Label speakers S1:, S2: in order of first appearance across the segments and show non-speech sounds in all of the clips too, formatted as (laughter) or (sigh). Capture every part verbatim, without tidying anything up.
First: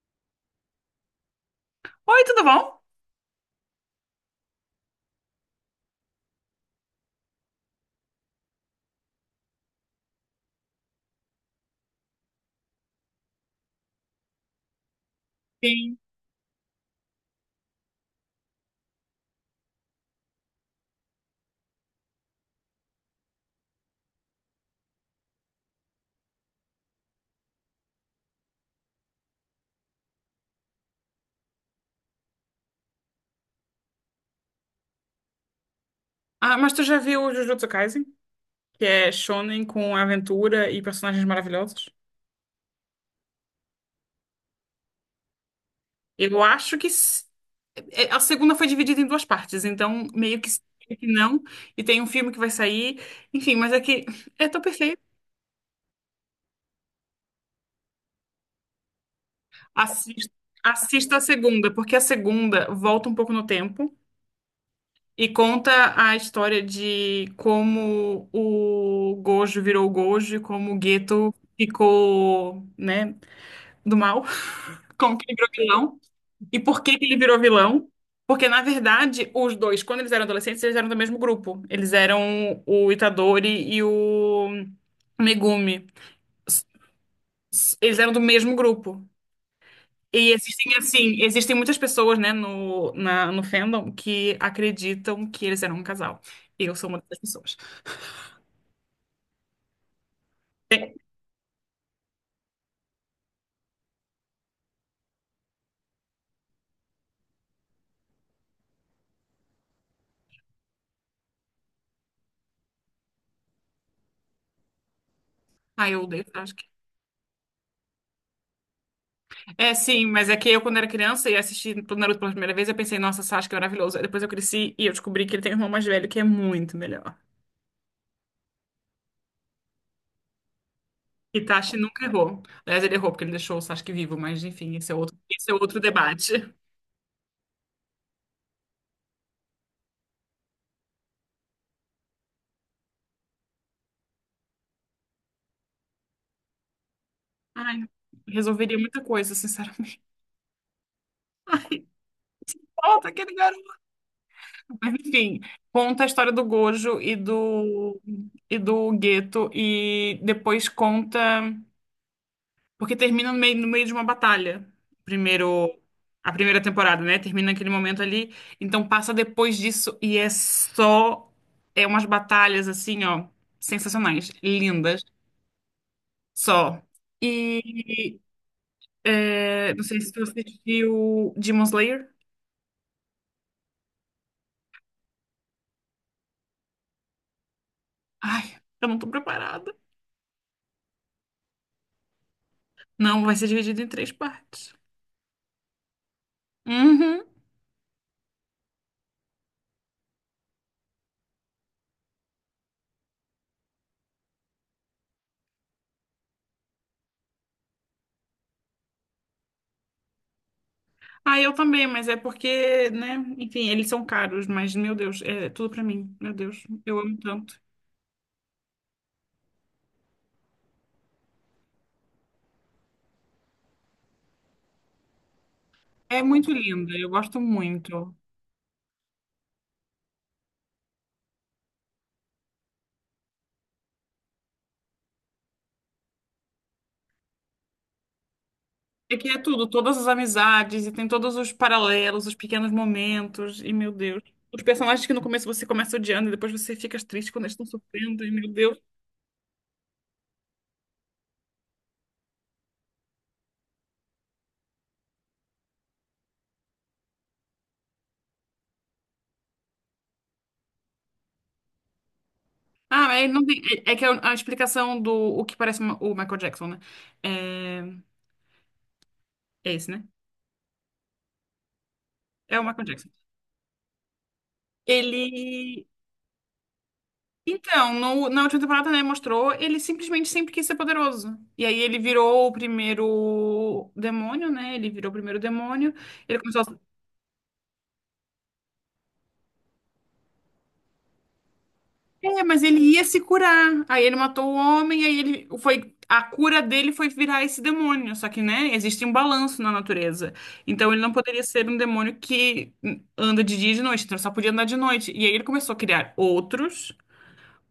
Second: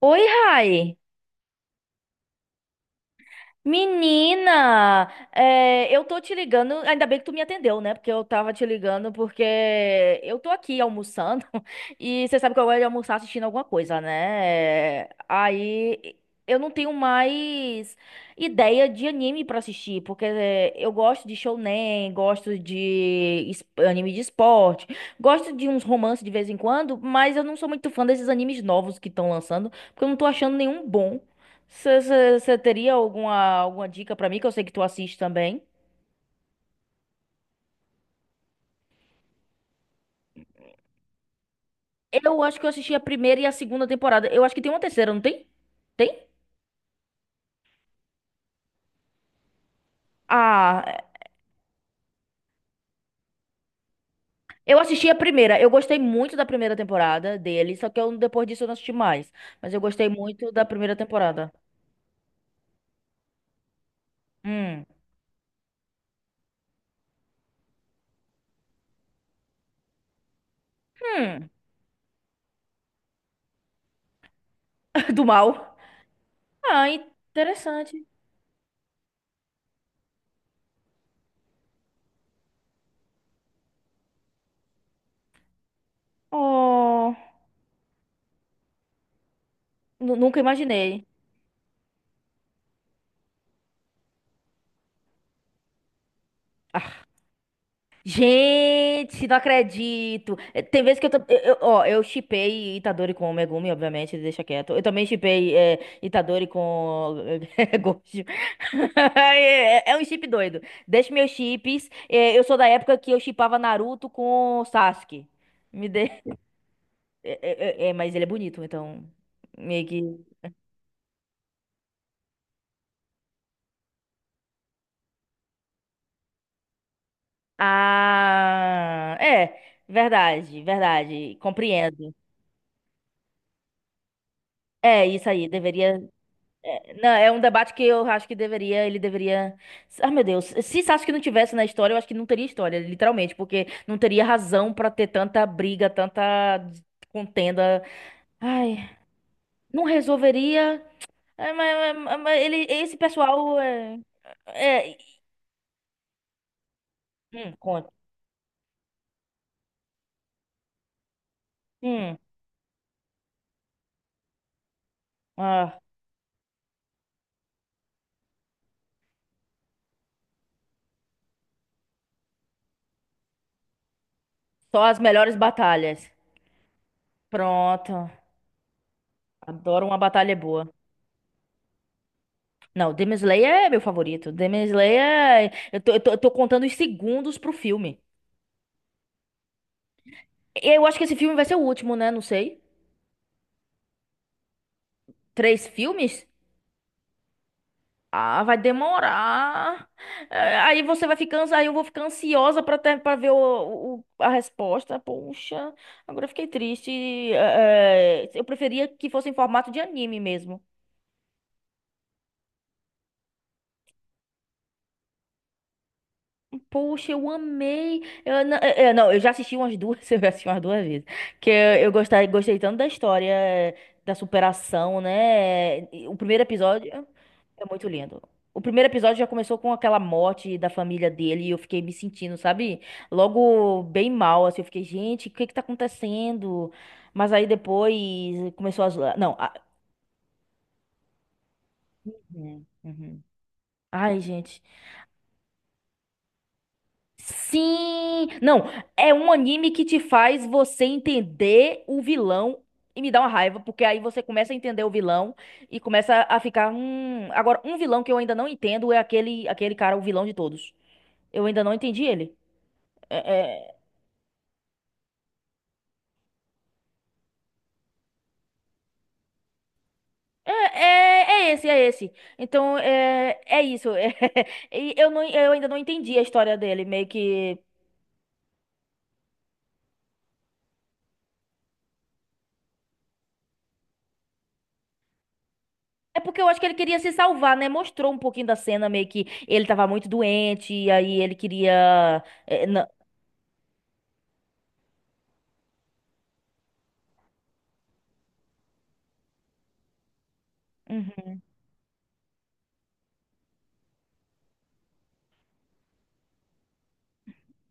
S1: Oi, Rai.
S2: Oi, tudo bom?
S1: Menina, é, eu tô te ligando, ainda bem que tu me atendeu, né? Porque eu tava te ligando porque eu tô aqui almoçando (laughs) e você sabe que eu gosto de almoçar assistindo alguma coisa, né? Aí eu não tenho mais ideia de anime pra assistir, porque é, eu gosto de shounen, gosto de es- anime de esporte, gosto de uns romances de vez em quando, mas eu não sou muito fã desses animes novos que estão lançando, porque eu não tô achando nenhum bom. Você teria alguma, alguma dica pra mim, que eu sei que tu assiste também?
S2: Ah, mas tu já viu o Jujutsu Kaisen? Que é shonen com aventura e personagens maravilhosos?
S1: Eu acho que eu assisti a primeira e a segunda temporada. Eu acho que tem uma terceira, não tem? Tem?
S2: Eu acho que s- é, a segunda foi dividida em duas partes, então meio que sim,
S1: Ah,
S2: meio que não. E tem um filme que vai sair. Enfim, mas é que é tão
S1: eu
S2: perfeito.
S1: assisti a primeira. Eu gostei muito da primeira temporada dele, só que eu, depois disso eu não assisti mais. Mas eu gostei
S2: Assista,
S1: muito da primeira
S2: assista a
S1: temporada.
S2: segunda, porque a segunda volta um pouco no tempo
S1: Hum.
S2: e conta a história de como o Gojo virou o Gojo, e como o Geto
S1: Hum.
S2: ficou, né, do mal, (laughs)
S1: (laughs)
S2: como
S1: Do
S2: que ele virou
S1: mal.
S2: vilão. E por
S1: Ah,
S2: que que ele virou vilão?
S1: interessante.
S2: Porque, na verdade, os dois, quando eles eram adolescentes, eles eram do mesmo grupo. Eles eram o Itadori e o Megumi. S-
S1: Oh,
S2: s- Eles eram do mesmo grupo.
S1: nu-
S2: E
S1: nunca
S2: existem,
S1: imaginei.
S2: assim, existem muitas pessoas, né, no, na, no fandom que acreditam que eles eram um casal. Eu sou
S1: (laughs)
S2: uma dessas pessoas.
S1: Gente, não acredito. Eh, Tem vezes que eu, tô- eu, eu- ó, eu shippei Itadori com o Megumi, obviamente, deixa quieto. Eu também shippei eh, Itadori com (laughs) Gojo. (laughs) É, é um chip doido. Deixa meus chips. Eh, eu sou da época que eu shippava Naruto com Sasuke. Me
S2: Ah, eu
S1: dê.
S2: odeio Sasuke.
S1: É, é, é, é, mas ele é bonito, então
S2: É,
S1: meio que.
S2: sim, mas é que eu, quando era criança e assisti o Naruto pela primeira vez, eu pensei, nossa, Sasuke é maravilhoso. Aí depois eu cresci e eu descobri que ele tem um irmão mais velho que é muito melhor.
S1: Ah, é, verdade, verdade.
S2: Itachi nunca
S1: Compreendo.
S2: errou. Aliás, ele errou porque ele deixou o Sasuke vivo, mas enfim, esse é
S1: É
S2: outro,
S1: isso aí,
S2: esse é outro
S1: deveria.
S2: debate.
S1: É, não, é um debate que eu acho que deveria, ele deveria. Ah, meu Deus, se isso acho que não tivesse na história, eu acho que não teria história, literalmente, porque não teria razão pra ter tanta briga, tanta
S2: Ai,
S1: contenda.
S2: resolveria
S1: Ai,
S2: muita coisa,
S1: não
S2: sinceramente.
S1: resolveria. É,
S2: Ai,
S1: mas, mas- mas ele, esse
S2: volta aquele
S1: pessoal
S2: garoto.
S1: é,
S2: Mas
S1: é-
S2: enfim, conta a história do Gojo e
S1: hum, conta.
S2: do e do Geto e depois conta,
S1: Hum,
S2: porque termina no meio, no meio de uma batalha. Primeiro
S1: ah,
S2: A primeira temporada, né? Termina naquele momento ali, então passa depois disso e é só é umas batalhas assim, ó, sensacionais,
S1: só as
S2: lindas.
S1: melhores batalhas.
S2: Só.
S1: Pronto.
S2: E é, não
S1: Adoro uma
S2: sei se
S1: batalha
S2: você
S1: boa.
S2: viu Demon Slayer.
S1: Não, Demon Slayer é meu favorito. Demon Slayer, é- eu tô, eu tô, eu tô contando os segundos pro filme.
S2: Ai, eu não tô preparada.
S1: Eu acho que esse filme vai ser o último, né? Não sei.
S2: Não, vai ser dividido em três partes.
S1: Três filmes?
S2: Uhum.
S1: Ah, vai demorar. É, Aí você vai ficar, ansi- aí eu vou ficar ansiosa pra ter, para ver o, o- a resposta. Poxa, agora eu fiquei triste. É, é, eu preferia que fosse em formato de anime mesmo.
S2: Ah, eu também, mas é porque, né? Enfim, eles são caros, mas meu Deus, é tudo pra mim. Meu Deus, eu
S1: Poxa,
S2: amo
S1: eu
S2: tanto.
S1: amei. Eu, não, eu, não, eu já assisti umas duas, (laughs) eu já assisti umas duas vezes. Que eu, eu gostei, gostei tanto da história, eh, da superação, né? E o
S2: É
S1: primeiro
S2: muito
S1: episódio
S2: linda, eu gosto
S1: é muito
S2: muito.
S1: lindo. O primeiro episódio já começou com aquela morte da família dele e eu fiquei me sentindo, sabe? Logo bem mal, assim, eu fiquei, gente, o que é que tá acontecendo? Mas aí depois começou a
S2: É
S1: zoar.
S2: que
S1: Não,
S2: é
S1: a...
S2: tudo, todas as amizades, e tem todos os paralelos, os
S1: Uhum,
S2: pequenos
S1: uhum.
S2: momentos, e meu
S1: Ai,
S2: Deus.
S1: gente.
S2: Os personagens que no começo você começa odiando e depois você fica triste quando eles estão sofrendo,
S1: Sim!
S2: e meu
S1: Não,
S2: Deus.
S1: é um anime que te faz você entender o vilão e me dá uma raiva, porque aí você começa a entender o vilão e começa a ficar, hum... Agora, um vilão que eu ainda não entendo é aquele, aquele cara, o vilão de todos. Eu ainda não entendi ele.
S2: Ah, é, não tem,
S1: É,
S2: é, é que a, a explicação do o que parece uma- o Michael Jackson, né? É, é esse, né?
S1: é, é, é é esse, é esse.
S2: É o
S1: Então,
S2: Michael Jackson.
S1: é, é isso. (laughs) E eu não, eu ainda não
S2: Ele.
S1: entendi a história dele, meio que...
S2: Então, no- na última temporada, né, mostrou, ele simplesmente sempre quis ser poderoso. E aí ele virou o primeiro demônio, né? Ele virou o primeiro demônio.
S1: É
S2: Ele
S1: porque eu
S2: começou
S1: acho
S2: a
S1: que ele queria se salvar, né? Mostrou um pouquinho da cena, meio que ele tava muito doente, e aí ele queria.
S2: É, mas
S1: é,
S2: ele
S1: na-
S2: ia se curar. Aí ele matou o homem, aí ele foi a cura dele foi virar esse demônio. Só que, né, existe um balanço na natureza. Então ele não poderia
S1: Uhum,
S2: ser um demônio que anda de dia e de noite, então ele só podia andar de noite. E aí ele começou a criar outros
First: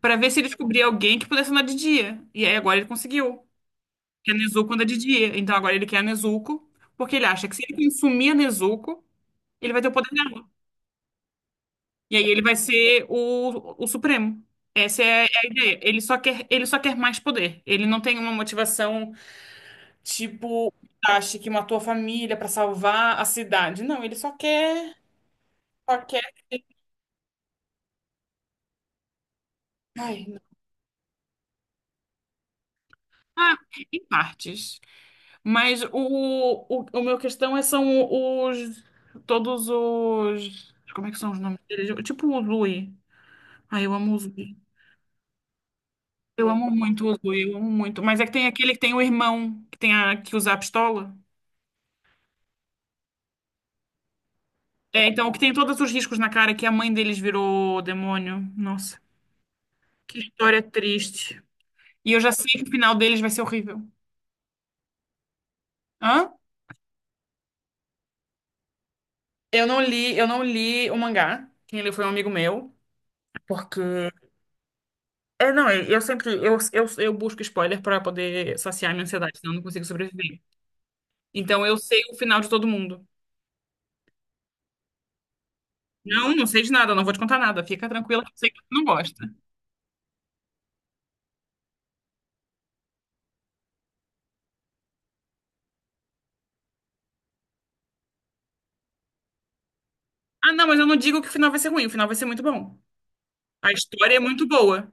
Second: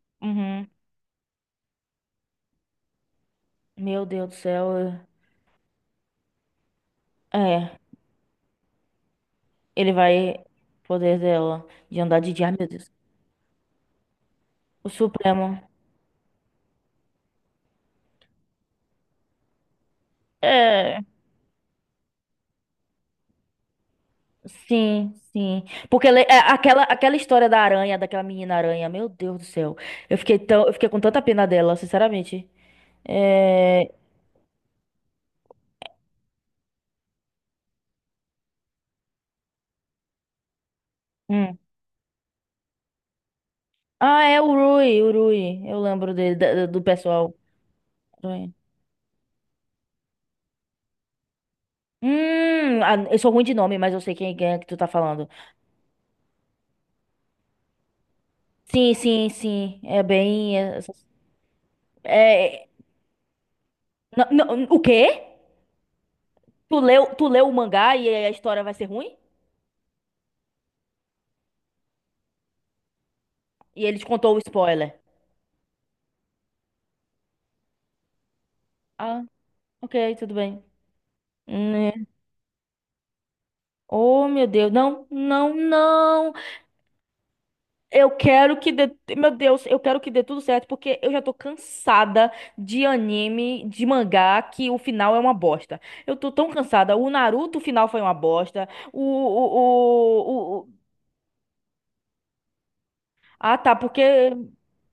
S2: para ver se ele
S1: uhum.
S2: descobria alguém que pudesse andar de dia. E aí agora ele conseguiu.
S1: Meu Deus
S2: Que
S1: do
S2: a Nezuko anda de
S1: céu.
S2: dia. Então agora ele quer a Nezuko, porque ele
S1: É,
S2: acha que se
S1: É,
S2: ele consumir a Nezuko, ele vai ter o
S1: ele
S2: poder
S1: vai.
S2: dela.
S1: Poder dela de
S2: E
S1: andar
S2: aí
S1: de
S2: ele
S1: dia.
S2: vai
S1: Ai, meu Deus.
S2: ser o, o Supremo.
S1: O
S2: Essa é a
S1: Supremo.
S2: ideia. Ele só quer, ele só quer mais poder. Ele não tem uma motivação tipo
S1: É,
S2: acha que matou a família pra salvar a cidade. Não, ele só quer,
S1: sim, sim.
S2: só
S1: Porque ele-
S2: quer.
S1: é, aquela, aquela história da aranha, daquela menina aranha, meu Deus do céu. Eu
S2: Ai,
S1: fiquei
S2: não.
S1: tão, eu fiquei com tanta pena dela, sinceramente.
S2: Ah,
S1: É.
S2: em partes. Mas o, o, o meu questão é são os todos os como é que são os
S1: Hum.
S2: nomes deles? Tipo o Zui. Ai, eu amo o
S1: Ah, é o
S2: Zui.
S1: Rui, o Rui. Eu lembro dele,
S2: Eu
S1: da-
S2: amo
S1: do
S2: muito o
S1: pessoal.
S2: Zui, eu amo muito. Mas é que tem aquele que tem o irmão que tem a que usa a pistola.
S1: Hum, ah, eu sou ruim de nome, mas eu sei quem, quem é que tu tá
S2: É, então,
S1: falando.
S2: o que tem todos os riscos na cara, é que a mãe deles virou demônio.
S1: Sim,
S2: Nossa,
S1: sim, sim. É
S2: que
S1: bem.
S2: história
S1: É,
S2: triste. E eu já sei que
S1: é-
S2: o final deles vai ser horrível.
S1: não, não, o quê?
S2: Hã?
S1: Tu leu, tu leu o mangá e a história vai ser ruim?
S2: Eu não li, eu não li o mangá. Quem leu foi um amigo meu, porque
S1: E ele te contou o spoiler.
S2: é, não, eu eu sempre eu, eu, eu busco spoiler para poder saciar minha
S1: Ah,
S2: ansiedade, senão eu não consigo
S1: ok, tudo
S2: sobreviver.
S1: bem.
S2: Então eu
S1: Né?
S2: sei o final de todo mundo.
S1: Oh, meu Deus. Não, não, não.
S2: Não, não sei de nada, não vou te contar nada. Fica
S1: Eu
S2: tranquila, que eu sei que
S1: quero
S2: você
S1: que
S2: não
S1: dê,
S2: gosta.
S1: meu Deus, eu quero que dê tudo certo porque eu já tô cansada de anime, de mangá que o final é uma bosta. Eu tô tão cansada. O Naruto o final foi uma bosta. O, o,
S2: Ah,
S1: o, o-
S2: não,
S1: o-
S2: mas eu não digo que o final vai ser ruim, o final vai ser muito bom.
S1: Ah,
S2: A
S1: tá,
S2: história é
S1: porque.
S2: muito boa.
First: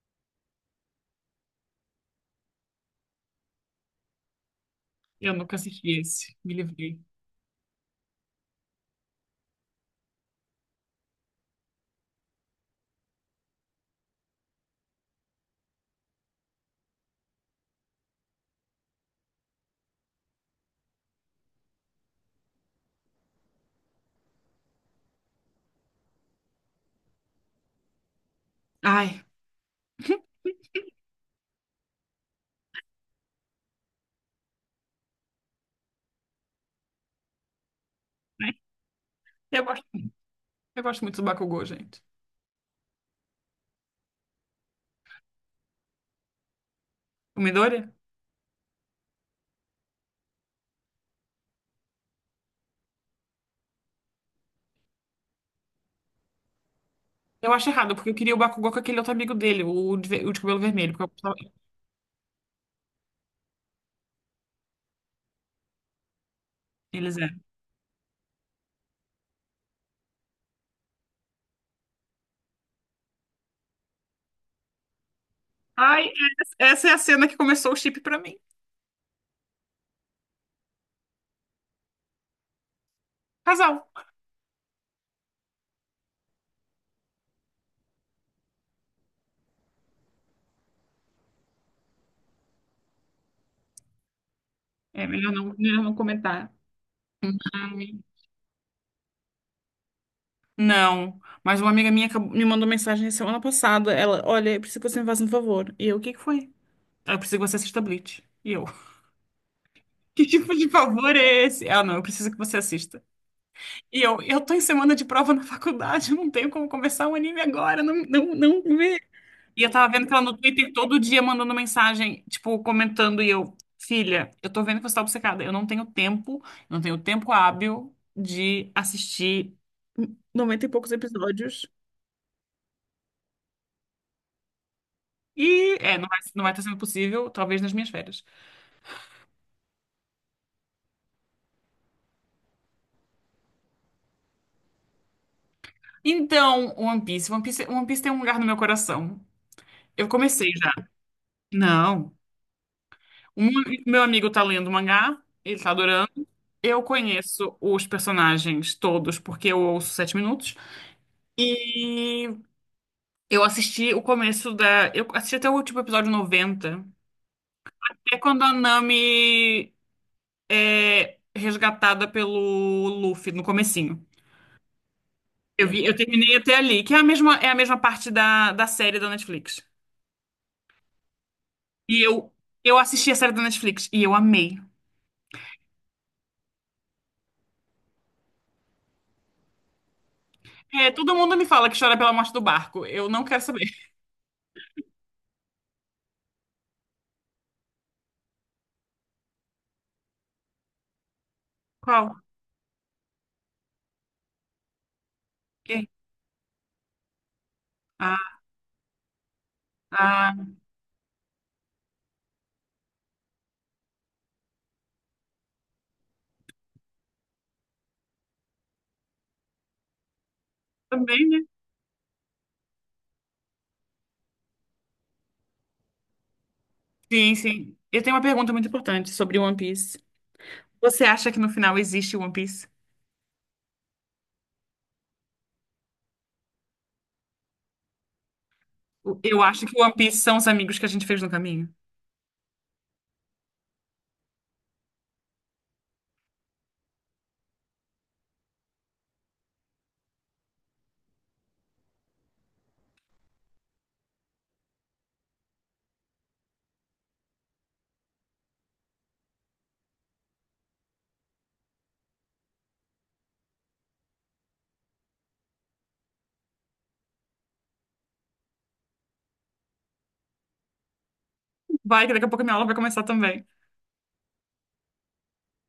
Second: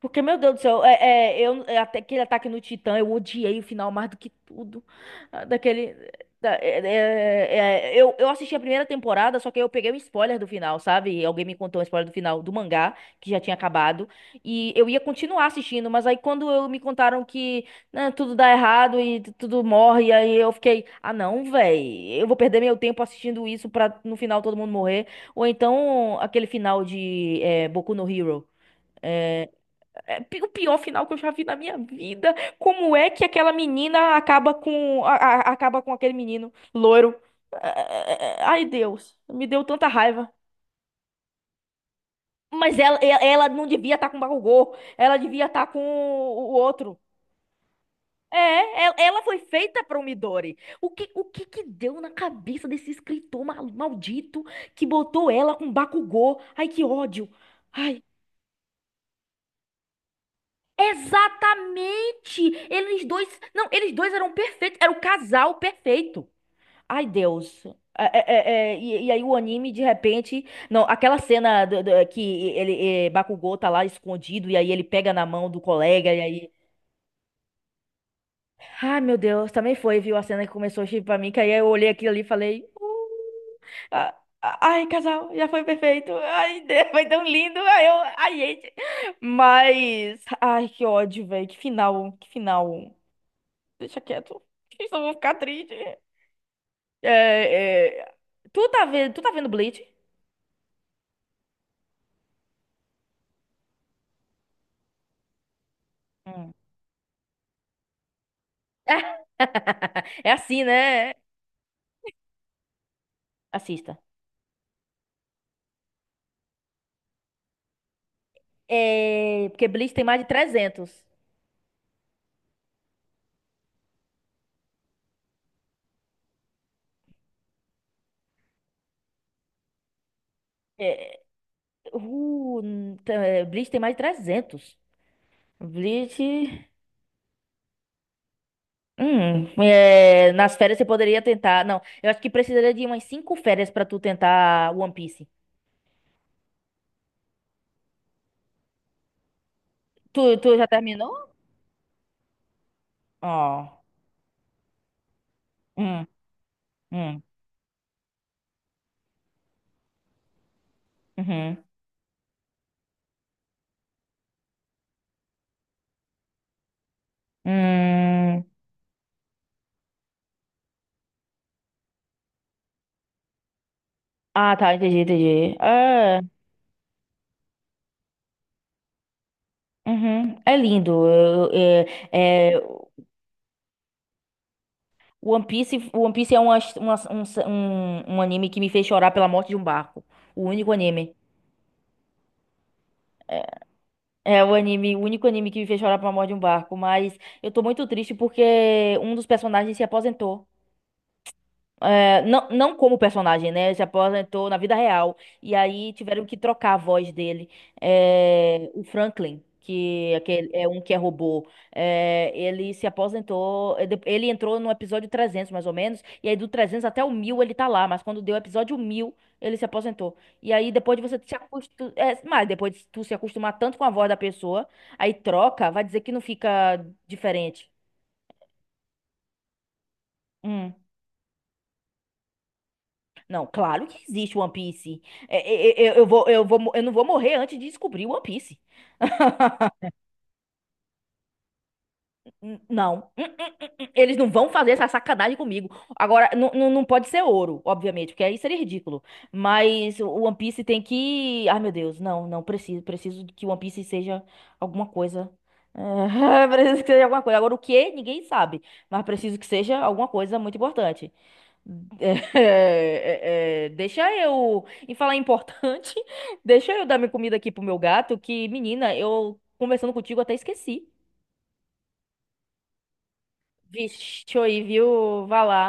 S1: Porque, meu Deus do céu, é, é, eu, é, até aquele ataque no Titã, eu odiei o final mais do que tudo.
S2: Eu
S1: Ah,
S2: nunca
S1: daquele.
S2: assisti esse, me
S1: da- é,
S2: livrei.
S1: é, é, é, eu, eu assisti a primeira temporada, só que eu peguei um spoiler do final, sabe? Alguém me contou um spoiler do final do mangá, que já tinha acabado. E eu ia continuar assistindo, mas aí quando eu me contaram que né, tudo dá errado e tu- tudo morre, aí eu fiquei, ah não, véi, eu vou perder meu tempo assistindo isso pra no final todo mundo morrer. Ou então aquele final de é, Boku no Hero.
S2: Ai,
S1: é, é, pi- o pior final que eu já vi na minha vida. Como é que aquela menina acaba com a- a- acaba com aquele menino loiro? É, é, é, é, é, é.
S2: ai,
S1: Ai, Deus, me deu
S2: eu gosto,
S1: tanta raiva.
S2: eu gosto muito do Bakugou, gente.
S1: Mas ela, e- ela não devia estar com o Bakugou, ela devia estar com o o outro.
S2: O Midori?
S1: É, e- ela foi feita para o Midori. O que, o que que deu na cabeça desse escritor mal- maldito que botou ela com Bakugou? Ai, que ódio.
S2: Eu acho errado, porque eu queria o Bakugou com aquele outro amigo dele, o de, ve- o de cabelo vermelho, porque eu gostava.
S1: Exatamente! Eles dois. Não, eles dois eram perfeitos. Era o casal perfeito. Ai,
S2: Eles é.
S1: Deus. É, é, é, é, e, e aí o anime, de repente. Não, aquela cena do- do- que ele, é, Bakugou tá lá escondido, e aí ele pega na mão do
S2: Ai,
S1: colega, e aí.
S2: é- essa é a cena que começou o chip pra mim.
S1: Ai, meu Deus, também foi, viu? A cena que começou a chip pra mim, que aí eu olhei aquilo ali e falei.
S2: Casal.
S1: "Ah, ah, Ai, casal, já foi perfeito. Ai, (laughs) Deus, foi tão lindo. Ai, eu, ai, gente. Mas, ai, que ódio, velho. Que final, que final. Deixa quieto. (laughs) Só
S2: É,
S1: vou
S2: melhor
S1: ficar
S2: não,
S1: triste.
S2: melhor não comentar. Ai,
S1: É, é, Tu tá vendo, tu tá vendo Bleach?
S2: não, mas uma amiga minha acabou- me mandou mensagem semana passada. Ela, olha, eu preciso que você me faça um favor. E eu, o que que foi?
S1: Hum.
S2: Ela, eu preciso que você assista Bleach. E eu,
S1: (laughs)
S2: (laughs) que
S1: É
S2: tipo
S1: assim,
S2: de favor
S1: né?
S2: é esse? Ela, não, eu preciso que você assista.
S1: Assista.
S2: E eu, eu tô em semana de prova na faculdade, eu não tenho como começar um anime agora, não, não, não vê.
S1: É,
S2: E
S1: porque
S2: eu tava
S1: Bleach tem
S2: vendo que
S1: mais
S2: ela
S1: de
S2: no Twitter
S1: trezentos.
S2: todo dia mandando mensagem, tipo, comentando, e eu, filha, eu tô vendo que você tá obcecada, eu não tenho tempo, eu não tenho tempo hábil de assistir noventa e poucos
S1: É,
S2: episódios.
S1: uh, tá, é, Bleach tem mais de trezentos.
S2: E é, não vai, não vai estar
S1: Bleach.
S2: sendo possível, talvez nas minhas férias.
S1: Hum, é, nas férias você poderia tentar. Não, eu acho que precisaria de umas cinco férias pra tu tentar One Piece.
S2: Então, One Piece, One Piece, One Piece tem um lugar no meu coração. Eu
S1: Tu,
S2: comecei
S1: tu já
S2: já.
S1: terminou?
S2: Não. Um,
S1: Ó.
S2: Meu amigo tá lendo o mangá, ele tá
S1: Hum,
S2: adorando. Eu
S1: hum,
S2: conheço os personagens todos porque eu ouço Sete Minutos.
S1: uhum.
S2: E eu assisti o começo da. Eu assisti até o último episódio noventa. É quando
S1: Hum.
S2: a Nami é resgatada pelo Luffy no comecinho.
S1: Ah, tá, entendi, entendi.
S2: Eu vi, eu
S1: É,
S2: terminei até ali, que é a mesma, é a mesma, parte da, da série da Netflix.
S1: uhum, é lindo. eu- eu-
S2: E eu,
S1: É, é,
S2: eu assisti a série da Netflix e eu amei.
S1: One Piece, One Piece é uma, uma- um, um, um anime que me fez chorar pela morte de um barco. O único
S2: É, todo
S1: anime.
S2: mundo me fala que chora pela morte do barco. Eu não quero
S1: É
S2: saber. (laughs)
S1: é o anime, o único anime que me fez chorar pela morte de um barco. Mas eu tô muito triste porque um dos personagens se aposentou.
S2: Qual?
S1: É, não, não como personagem, né? Ele se aposentou na vida real. E
S2: Quem?
S1: aí tiveram que trocar a voz dele.
S2: Ah,
S1: É, o Franklin, que é
S2: ah,
S1: aquele- é um que é robô, é, ele se aposentou. é, de- Ele entrou no episódio trezentos, mais ou menos. E aí do trezentos até o mil ele tá lá. Mas quando deu o episódio mil ele se aposentou. E aí depois de você se
S2: também
S1: acostumar. Mas depois de tu se acostumar tanto com a voz da pessoa, aí troca, vai dizer que não fica
S2: sim,
S1: diferente.
S2: sim. Eu tenho uma pergunta muito importante sobre One Piece.
S1: Hum.
S2: Você acha que no final existe One Piece?
S1: Não, claro que existe One Piece. É, é, é, Eu, eu, vou, eu vou, mo- eu não vou morrer antes de descobrir One Piece.
S2: Eu acho
S1: (laughs)
S2: que One Piece são os amigos que a gente fez no caminho.
S1: N- Não. Hum, hum, eles não vão fazer essa sacanagem comigo. Agora, não, não, não pode ser ouro, obviamente, porque aí seria ridículo. Mas o One Piece tem que. Ai, meu Deus, não, não preciso. Preciso que o One Piece seja alguma coisa. É, (laughs) preciso que seja alguma coisa. Agora, o que? Ninguém sabe. Mas preciso que seja alguma coisa muito importante. É, é, é, deixa eu. E falar importante, (laughs) deixa eu dar minha comida aqui pro meu gato, que, menina, eu conversando contigo até esqueci.
S2: Vai, que daqui a pouco minha aula vai começar também.
S1: Vixe, aí, viu? Vá lá.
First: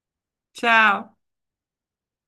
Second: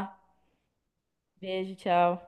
S2: Tchau.
S1: Beijo, tchau.